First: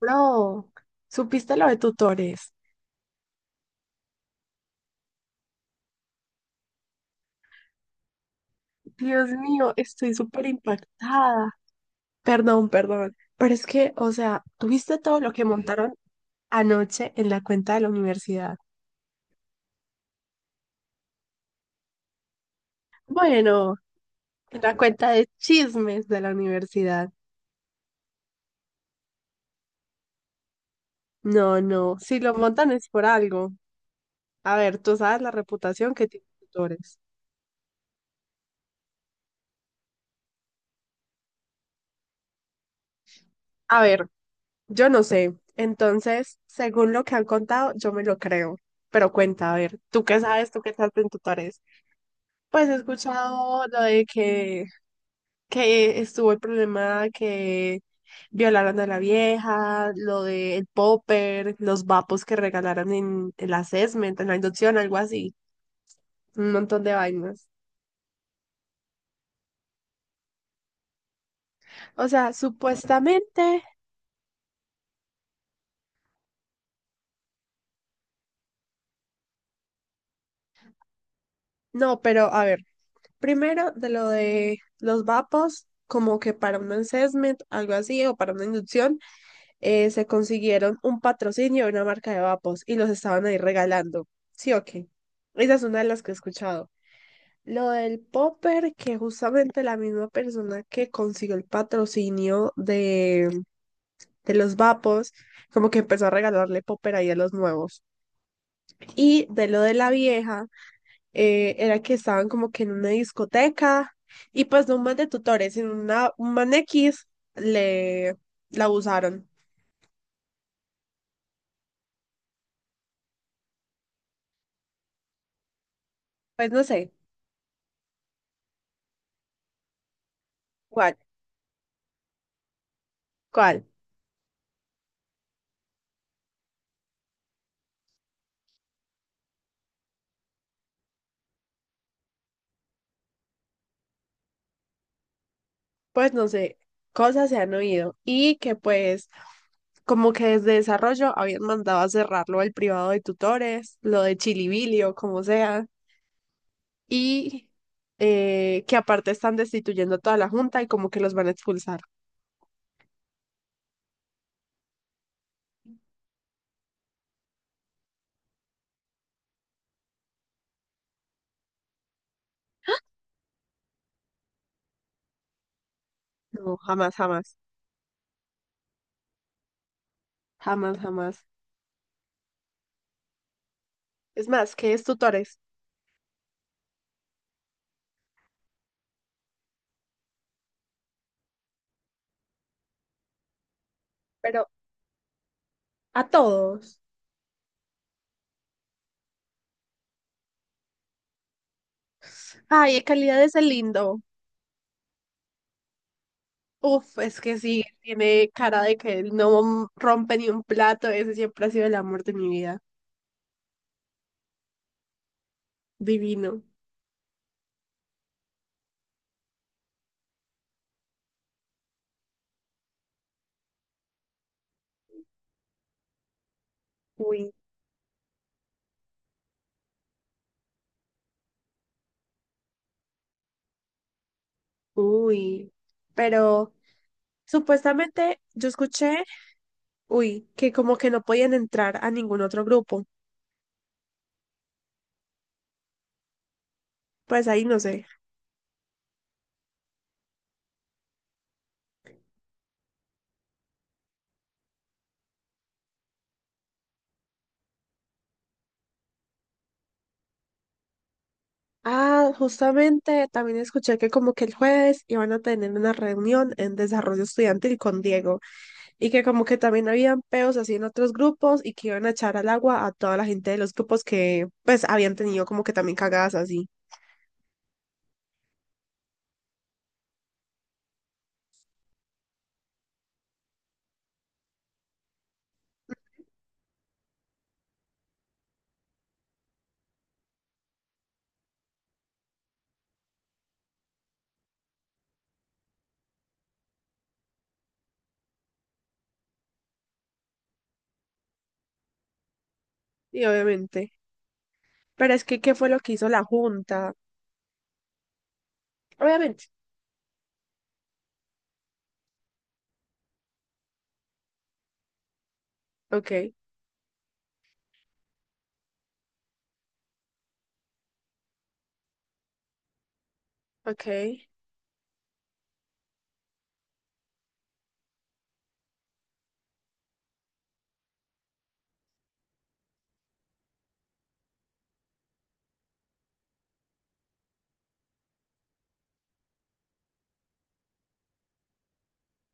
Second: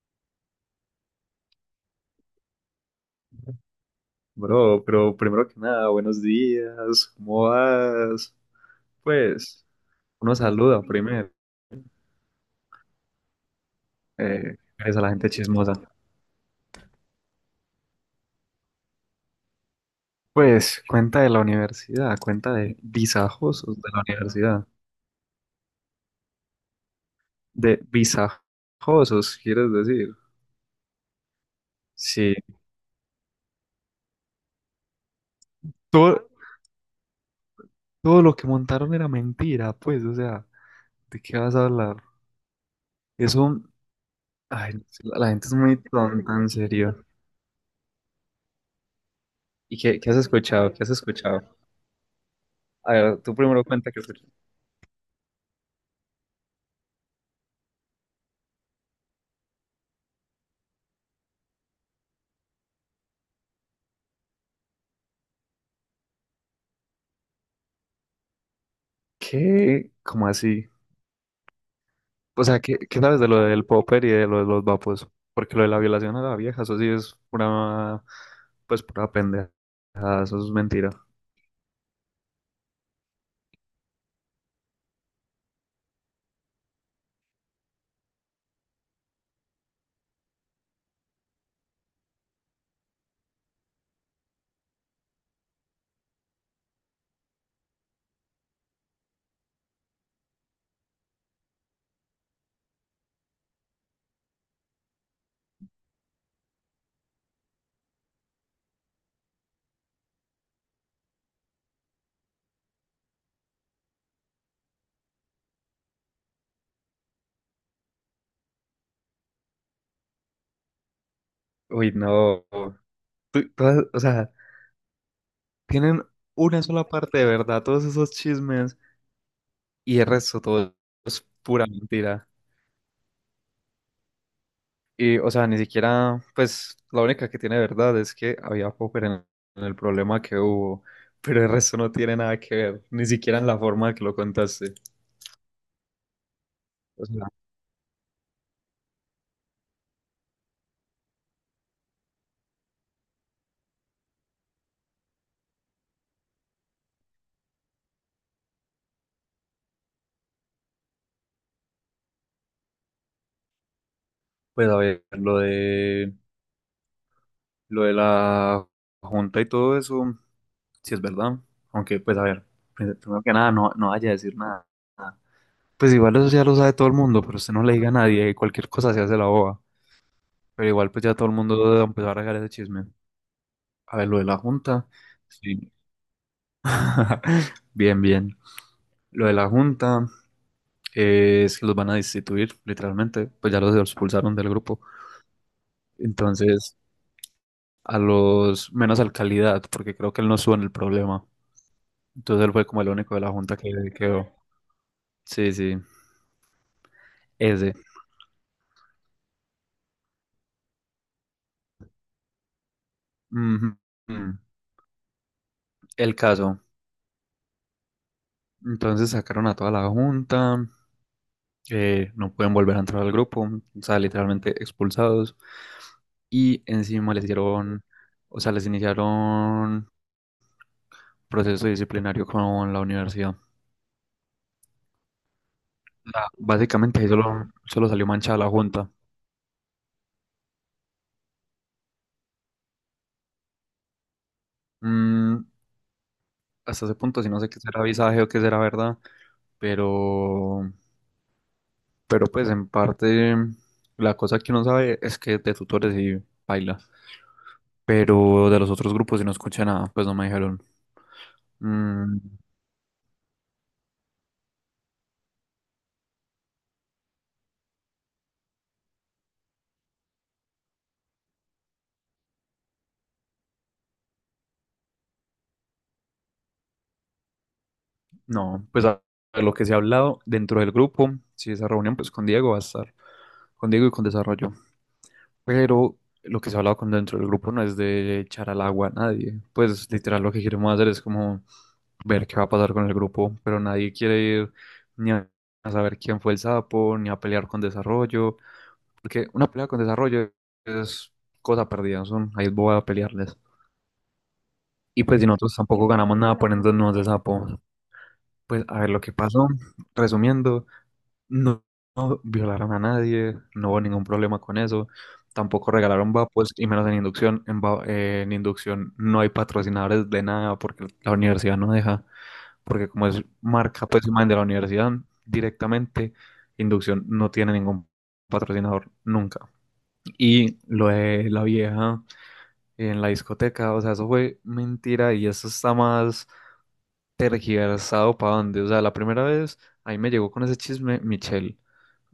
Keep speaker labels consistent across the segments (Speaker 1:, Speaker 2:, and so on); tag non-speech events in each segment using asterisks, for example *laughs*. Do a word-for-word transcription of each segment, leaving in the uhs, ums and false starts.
Speaker 1: Bro, ¿supiste lo de tutores?
Speaker 2: Bro, pero primero que nada, buenos días, ¿cómo vas?
Speaker 1: Dios
Speaker 2: Pues,
Speaker 1: mío, estoy
Speaker 2: uno
Speaker 1: súper
Speaker 2: saluda primero,
Speaker 1: impactada. Perdón, perdón, pero es que, o sea,
Speaker 2: eh, es
Speaker 1: ¿tuviste
Speaker 2: a la
Speaker 1: todo
Speaker 2: gente
Speaker 1: lo que
Speaker 2: chismosa.
Speaker 1: montaron anoche en la cuenta de la universidad?
Speaker 2: Pues, cuenta de la universidad, cuenta de visajosos
Speaker 1: Bueno,
Speaker 2: de la
Speaker 1: en
Speaker 2: universidad,
Speaker 1: la cuenta de chismes de la universidad.
Speaker 2: de visajosos, quieres decir.
Speaker 1: No, no, si lo
Speaker 2: Sí,
Speaker 1: montan es por algo. A ver, tú sabes la reputación que
Speaker 2: todo,
Speaker 1: tienen tutores.
Speaker 2: todo lo que montaron era mentira, pues, o sea, ¿de qué vas a hablar? Eso,
Speaker 1: A ver,
Speaker 2: ay,
Speaker 1: yo no
Speaker 2: la la
Speaker 1: sé.
Speaker 2: gente es muy tonta,
Speaker 1: Entonces,
Speaker 2: en
Speaker 1: según lo
Speaker 2: serio.
Speaker 1: que han contado, yo me lo creo. Pero cuenta, a
Speaker 2: ¿Y
Speaker 1: ver,
Speaker 2: qué,
Speaker 1: ¿tú
Speaker 2: qué has
Speaker 1: qué sabes? ¿Tú qué
Speaker 2: escuchado? ¿Qué has
Speaker 1: sabes en
Speaker 2: escuchado?
Speaker 1: tutores? Pues he
Speaker 2: A ver, tú primero
Speaker 1: escuchado lo
Speaker 2: cuenta que
Speaker 1: de que, que estuvo el problema que violaron a la vieja, lo de el popper, los vapos que regalaron en, en la assessment, en la inducción, algo así, un montón de vainas.
Speaker 2: ¿qué? ¿Cómo así?
Speaker 1: O sea,
Speaker 2: O sea, ¿qué, qué sabes de lo
Speaker 1: supuestamente,
Speaker 2: del popper y de lo de los vapos? Porque lo de la violación a la vieja, eso sí es pura, pues pura pendeja, eso es mentira.
Speaker 1: no, pero a ver, primero de lo de los vapos, como que para un assessment, algo así, o para una inducción. Eh, se consiguieron un patrocinio de una marca de vapos y los estaban ahí regalando. Sí, ok. Esa es una de las que he escuchado. Lo del popper, que justamente la misma persona que consiguió el patrocinio de, de los vapos, como que empezó a regalarle popper ahí a los nuevos. Y de lo de la vieja, eh, era que estaban como que en una discoteca y pues no un man de tutores, sino una, un man X le la abusaron.
Speaker 2: Uy, no. Tú- todas- o sea, tienen
Speaker 1: Pues
Speaker 2: una
Speaker 1: no
Speaker 2: sola
Speaker 1: sé,
Speaker 2: parte de verdad, todos esos chismes, y el resto todo
Speaker 1: ¿cuál?
Speaker 2: es pura mentira.
Speaker 1: ¿Cuál?
Speaker 2: Y, o sea, ni siquiera, pues, la única que tiene verdad es que había popper en, en el problema que hubo, pero el resto no tiene nada que ver, ni siquiera en la forma que lo contaste.
Speaker 1: Pues no sé, cosas se han oído y que pues como que desde desarrollo habían mandado a cerrarlo al privado de tutores, lo de Chilibili o como sea, y eh, que aparte están destituyendo a toda la junta y como que los van a expulsar.
Speaker 2: Pues a ver, lo de lo de la junta y todo eso, si es verdad. Aunque, pues a ver, pri- primero que nada, no, no vaya a decir nada. Pues igual eso ya lo
Speaker 1: No,
Speaker 2: sabe todo
Speaker 1: jamás,
Speaker 2: el mundo,
Speaker 1: jamás,
Speaker 2: pero usted no le diga a nadie, y cualquier cosa se hace la boba. Pero
Speaker 1: jamás,
Speaker 2: igual pues ya
Speaker 1: jamás.
Speaker 2: todo el mundo va a empezar a sacar ese chisme. A ver, lo de
Speaker 1: Es
Speaker 2: la
Speaker 1: más, que es
Speaker 2: junta,
Speaker 1: tutores,
Speaker 2: sí. *laughs* Bien, bien. Lo de la junta, eh, es que los van a destituir, literalmente, pues ya los expulsaron
Speaker 1: pero
Speaker 2: del grupo.
Speaker 1: a
Speaker 2: Entonces,
Speaker 1: todos.
Speaker 2: a los menos al calidad, porque creo que él no sube en el problema. Entonces él fue
Speaker 1: Ay,
Speaker 2: como
Speaker 1: de
Speaker 2: el único de
Speaker 1: calidad
Speaker 2: la
Speaker 1: ese
Speaker 2: junta que
Speaker 1: lindo.
Speaker 2: quedó. Sí, sí,
Speaker 1: Uf, es que sí,
Speaker 2: ese.
Speaker 1: tiene cara de que no rompe ni un plato, ese siempre ha sido el amor de mi vida.
Speaker 2: Ujú, ujú. El
Speaker 1: Divino.
Speaker 2: caso. Entonces sacaron a toda la junta, eh, no pueden volver a entrar al grupo, o sea, literalmente expulsados. Y encima les
Speaker 1: Uy,
Speaker 2: dieron, o sea, les iniciaron proceso disciplinario con la universidad. O
Speaker 1: uy. Pero
Speaker 2: básicamente ahí solo, solo salió
Speaker 1: supuestamente
Speaker 2: manchada
Speaker 1: yo
Speaker 2: la junta.
Speaker 1: escuché, uy, que como que no podían entrar a ningún otro grupo.
Speaker 2: Mm, hasta ese punto,
Speaker 1: Pues
Speaker 2: si no
Speaker 1: ahí
Speaker 2: sé
Speaker 1: no
Speaker 2: qué será
Speaker 1: sé.
Speaker 2: visaje o qué será verdad, pero Pero pues en parte la cosa que uno sabe es que de tutores sí baila. Pero de los otros grupos si no escuché nada, pues no me dijeron.
Speaker 1: Ah,
Speaker 2: Mm,
Speaker 1: justamente también escuché que como que el jueves iban a tener una reunión en desarrollo estudiantil con Diego y que como que también habían peos así en otros grupos y que iban a echar al agua a toda la gente de los grupos que pues habían tenido como que también cagadas así.
Speaker 2: no, pues a a lo que se ha hablado dentro del grupo, si esa reunión pues con Diego va a estar, con Diego y con Desarrollo. Pero lo que se ha hablado con dentro del grupo no es de echar al agua a nadie. Pues literal lo que queremos hacer es como ver qué va a pasar con el grupo, pero nadie quiere ir ni a a saber quién fue el sapo, ni a pelear con Desarrollo. Porque una pelea con desarrollo es cosa perdida, ¿no? Son, ahí voy a
Speaker 1: Y
Speaker 2: pelearles.
Speaker 1: obviamente. Pero es
Speaker 2: Y
Speaker 1: que,
Speaker 2: pues si
Speaker 1: ¿qué fue
Speaker 2: nosotros
Speaker 1: lo que
Speaker 2: tampoco
Speaker 1: hizo la
Speaker 2: ganamos nada
Speaker 1: junta?
Speaker 2: poniéndonos nos de sapo. Pues a ver lo que
Speaker 1: Obviamente.
Speaker 2: pasó, resumiendo, no, no violaron a nadie, no hubo ningún problema con eso, tampoco regalaron
Speaker 1: Ok,
Speaker 2: vapos y menos en inducción. En, va- eh, en inducción no hay patrocinadores de nada porque la universidad no deja, porque como es marca
Speaker 1: ok.
Speaker 2: pues imagen de la universidad directamente, inducción no tiene ningún patrocinador nunca. Y lo de la vieja en la discoteca, o sea, eso fue mentira y eso está más tergiversado para dónde. O sea, la primera vez ahí me llegó con ese chisme Michelle.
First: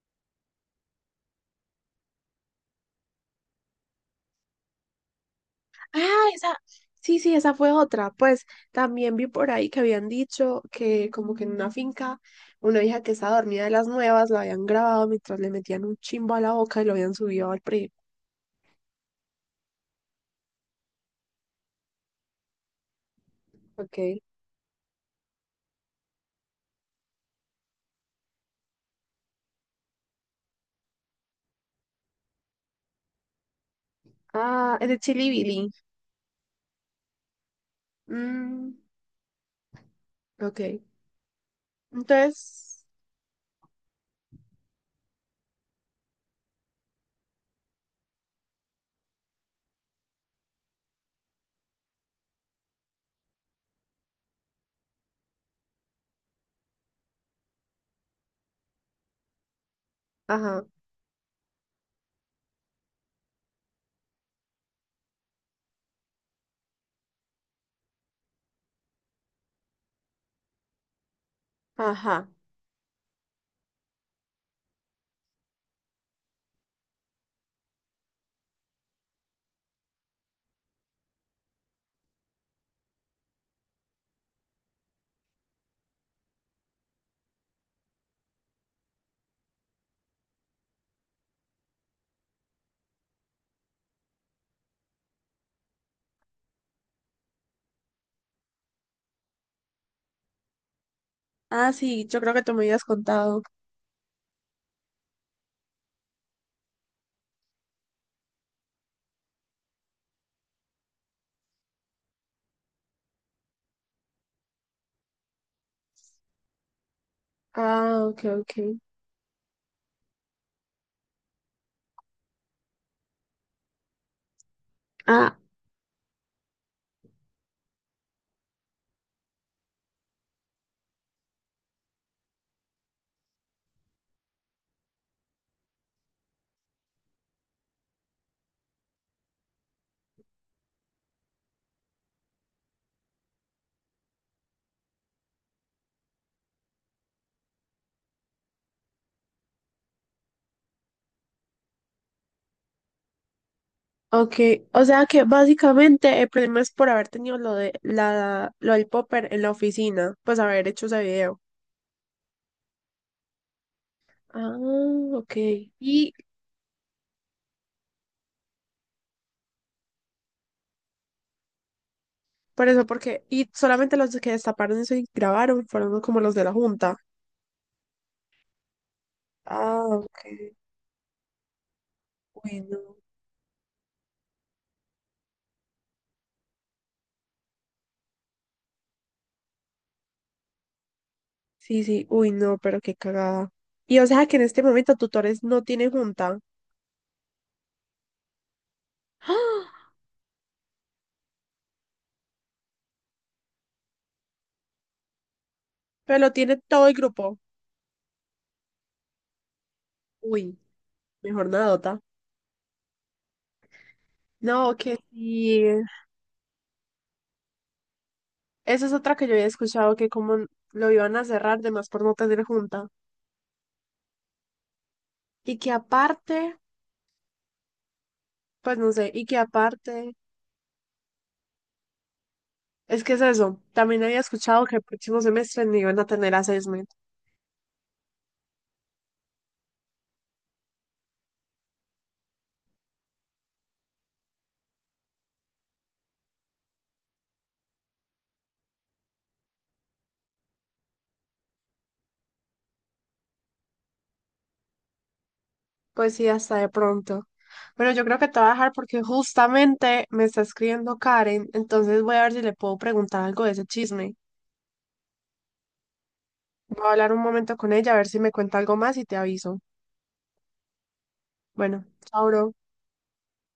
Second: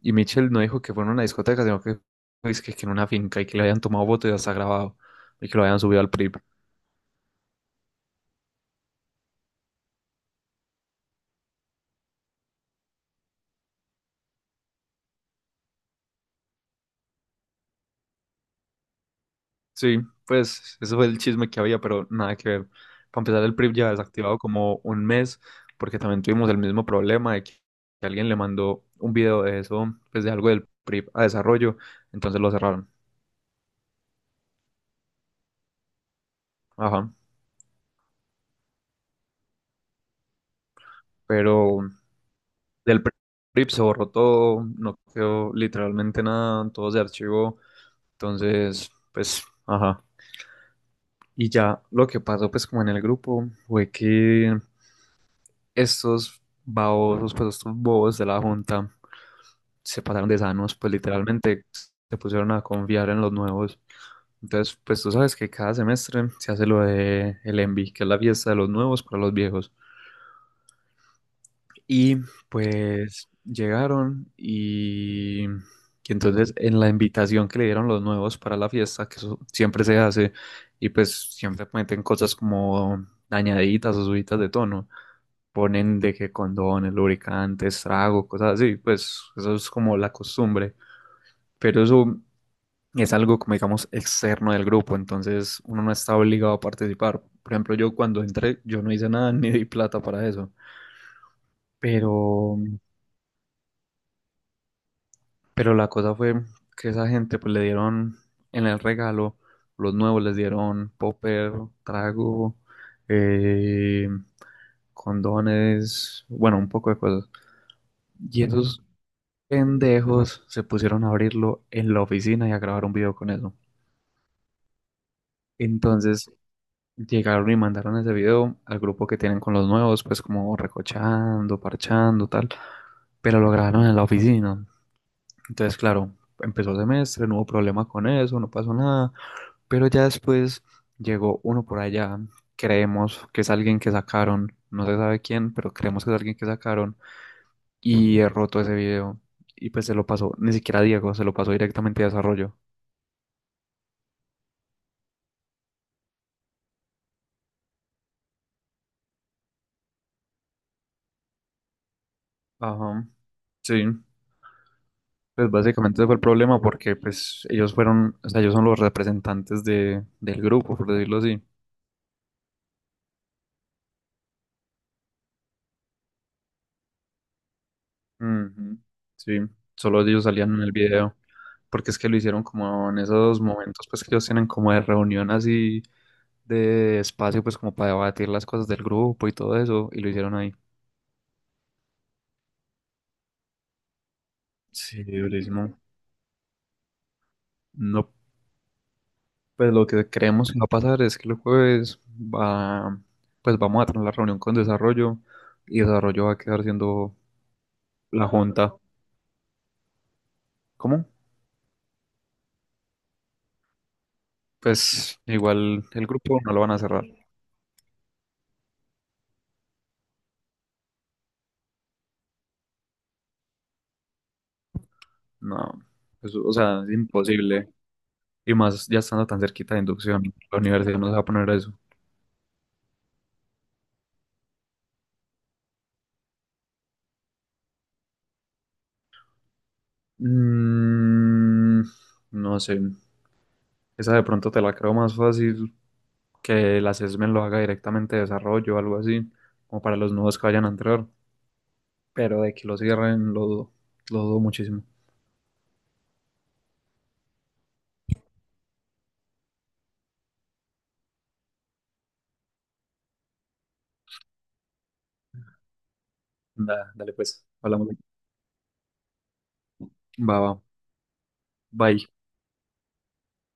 Speaker 2: Y Michelle no dijo que fue en una discoteca, sino que, es que, que en una finca y que le habían tomado fotos y hasta grabado y que lo habían subido al
Speaker 1: Ah,
Speaker 2: P R I P.
Speaker 1: esa, sí, sí, esa fue otra. Pues también vi por ahí que habían dicho que como que en una finca una hija que estaba dormida de las nuevas la habían grabado mientras le metían un chimbo a la boca y lo habían subido al P R I.
Speaker 2: Sí, pues eso fue el chisme que había, pero nada que ver. Para empezar, el P R I P ya
Speaker 1: Ok.
Speaker 2: desactivado como un mes, porque también tuvimos el mismo problema de que que alguien le mandó un video de eso, pues de algo del P R I P a desarrollo, entonces lo cerraron.
Speaker 1: Ah, es de Chili Billy.
Speaker 2: Ajá.
Speaker 1: Mm, ok.
Speaker 2: Pero
Speaker 1: Entonces,
Speaker 2: del P R I P se borró todo, no quedó literalmente nada, todo se archivó, entonces, pues, ajá. Y ya lo que pasó, pues, como en el grupo, fue que estos babosos, pues, estos bobos de la junta se pasaron de
Speaker 1: ajá,
Speaker 2: sanos, pues literalmente se pusieron a confiar en los nuevos. Entonces, pues tú sabes que cada semestre se hace lo de el ENVI, que es la fiesta de los nuevos para los viejos. Y
Speaker 1: ajá.
Speaker 2: pues llegaron y, y entonces en la invitación que le dieron los nuevos para la fiesta, que eso siempre se hace, y pues siempre meten cosas como dañaditas o subidas de tono. Ponen de que condones, lubricantes, trago, cosas así, pues eso es como la costumbre. Pero eso es algo como digamos externo del grupo, entonces uno no está obligado a participar. Por ejemplo, yo cuando entré, yo no hice nada *laughs* ni di plata para eso,
Speaker 1: Ah, sí, yo creo que tú
Speaker 2: pero,
Speaker 1: me habías contado.
Speaker 2: pero la cosa fue que esa gente pues le dieron en el regalo, los nuevos les dieron popper, trago, eh, condones, bueno, un poco de cosas.
Speaker 1: Ah, ok,
Speaker 2: Y
Speaker 1: ok.
Speaker 2: esos pendejos se pusieron a abrirlo en la oficina y a grabar un video con eso.
Speaker 1: Ah,
Speaker 2: Entonces, llegaron y mandaron ese video al grupo que tienen con los nuevos, pues como recochando, parchando, tal, pero lo grabaron en la oficina. Entonces, claro, empezó semestre, no hubo problema con eso, no pasó nada, pero ya después llegó uno por allá, creemos que es alguien que sacaron, no se sabe quién, pero creemos que es alguien que sacaron y he roto ese video y pues se lo pasó, ni siquiera a Diego, se lo pasó directamente a desarrollo.
Speaker 1: ok, o sea que básicamente el problema es por haber tenido lo de la lo del popper en la oficina, pues haber hecho ese video.
Speaker 2: Ajá, sí.
Speaker 1: Ah, ok.
Speaker 2: Pues básicamente ese
Speaker 1: Y
Speaker 2: fue el problema porque pues ellos fueron, o sea, ellos son los representantes de, del grupo, por decirlo así.
Speaker 1: por eso, porque, y solamente los que destaparon eso y grabaron fueron como los de la junta.
Speaker 2: Ujú, sí,
Speaker 1: Ah,
Speaker 2: solo
Speaker 1: ok.
Speaker 2: ellos salían en el video, porque es que lo hicieron
Speaker 1: Uy,
Speaker 2: como
Speaker 1: no.
Speaker 2: en esos momentos pues que ellos tienen como de reunión así de espacio pues como para debatir las cosas del grupo y todo eso, y lo hicieron ahí.
Speaker 1: Sí, sí, uy, no, pero qué cagada. Y o sea que en este momento
Speaker 2: Sí,
Speaker 1: tutores no
Speaker 2: durísimo.
Speaker 1: tiene junta.
Speaker 2: No, pues
Speaker 1: ¡Ah!
Speaker 2: lo que creemos que va a pasar es que el jueves va, pues vamos a tener la reunión con desarrollo y
Speaker 1: Pero
Speaker 2: desarrollo
Speaker 1: lo
Speaker 2: va a
Speaker 1: tiene
Speaker 2: quedar
Speaker 1: todo el
Speaker 2: siendo
Speaker 1: grupo.
Speaker 2: la junta.
Speaker 1: Uy,
Speaker 2: ¿Cómo?
Speaker 1: mejor nada, Dota. No, que
Speaker 2: Pues
Speaker 1: sí.
Speaker 2: igual el grupo no lo van a cerrar.
Speaker 1: Esa es otra que yo había escuchado, que como lo iban a cerrar, de más por no tener junta. Y que
Speaker 2: No, pues, o
Speaker 1: aparte,
Speaker 2: sea, es imposible. Y
Speaker 1: pues
Speaker 2: más
Speaker 1: no
Speaker 2: ya
Speaker 1: sé, y
Speaker 2: estando
Speaker 1: que
Speaker 2: tan cerquita de
Speaker 1: aparte,
Speaker 2: inducción, la universidad no se va a poner a eso.
Speaker 1: es que es eso, también había escuchado que el próximo semestre ni iban a tener assessment.
Speaker 2: Mm, no sé. Esa de pronto te la creo más fácil que la CESMEN lo haga directamente de desarrollo o algo así, como para los nuevos que vayan a entrar. Pero de que lo cierren, lo dudo, lo dudo muchísimo.
Speaker 1: Pues sí, hasta de pronto. Pero yo creo que te voy a dejar porque justamente me está escribiendo Karen, entonces voy a ver si le puedo preguntar algo de ese chisme. Voy a
Speaker 2: Da-
Speaker 1: hablar
Speaker 2: dale
Speaker 1: un
Speaker 2: pues,
Speaker 1: momento con
Speaker 2: hablamos.
Speaker 1: ella, a ver si me cuenta algo más y te aviso.
Speaker 2: Va, va.
Speaker 1: Bueno,
Speaker 2: Bye.
Speaker 1: chao, bro.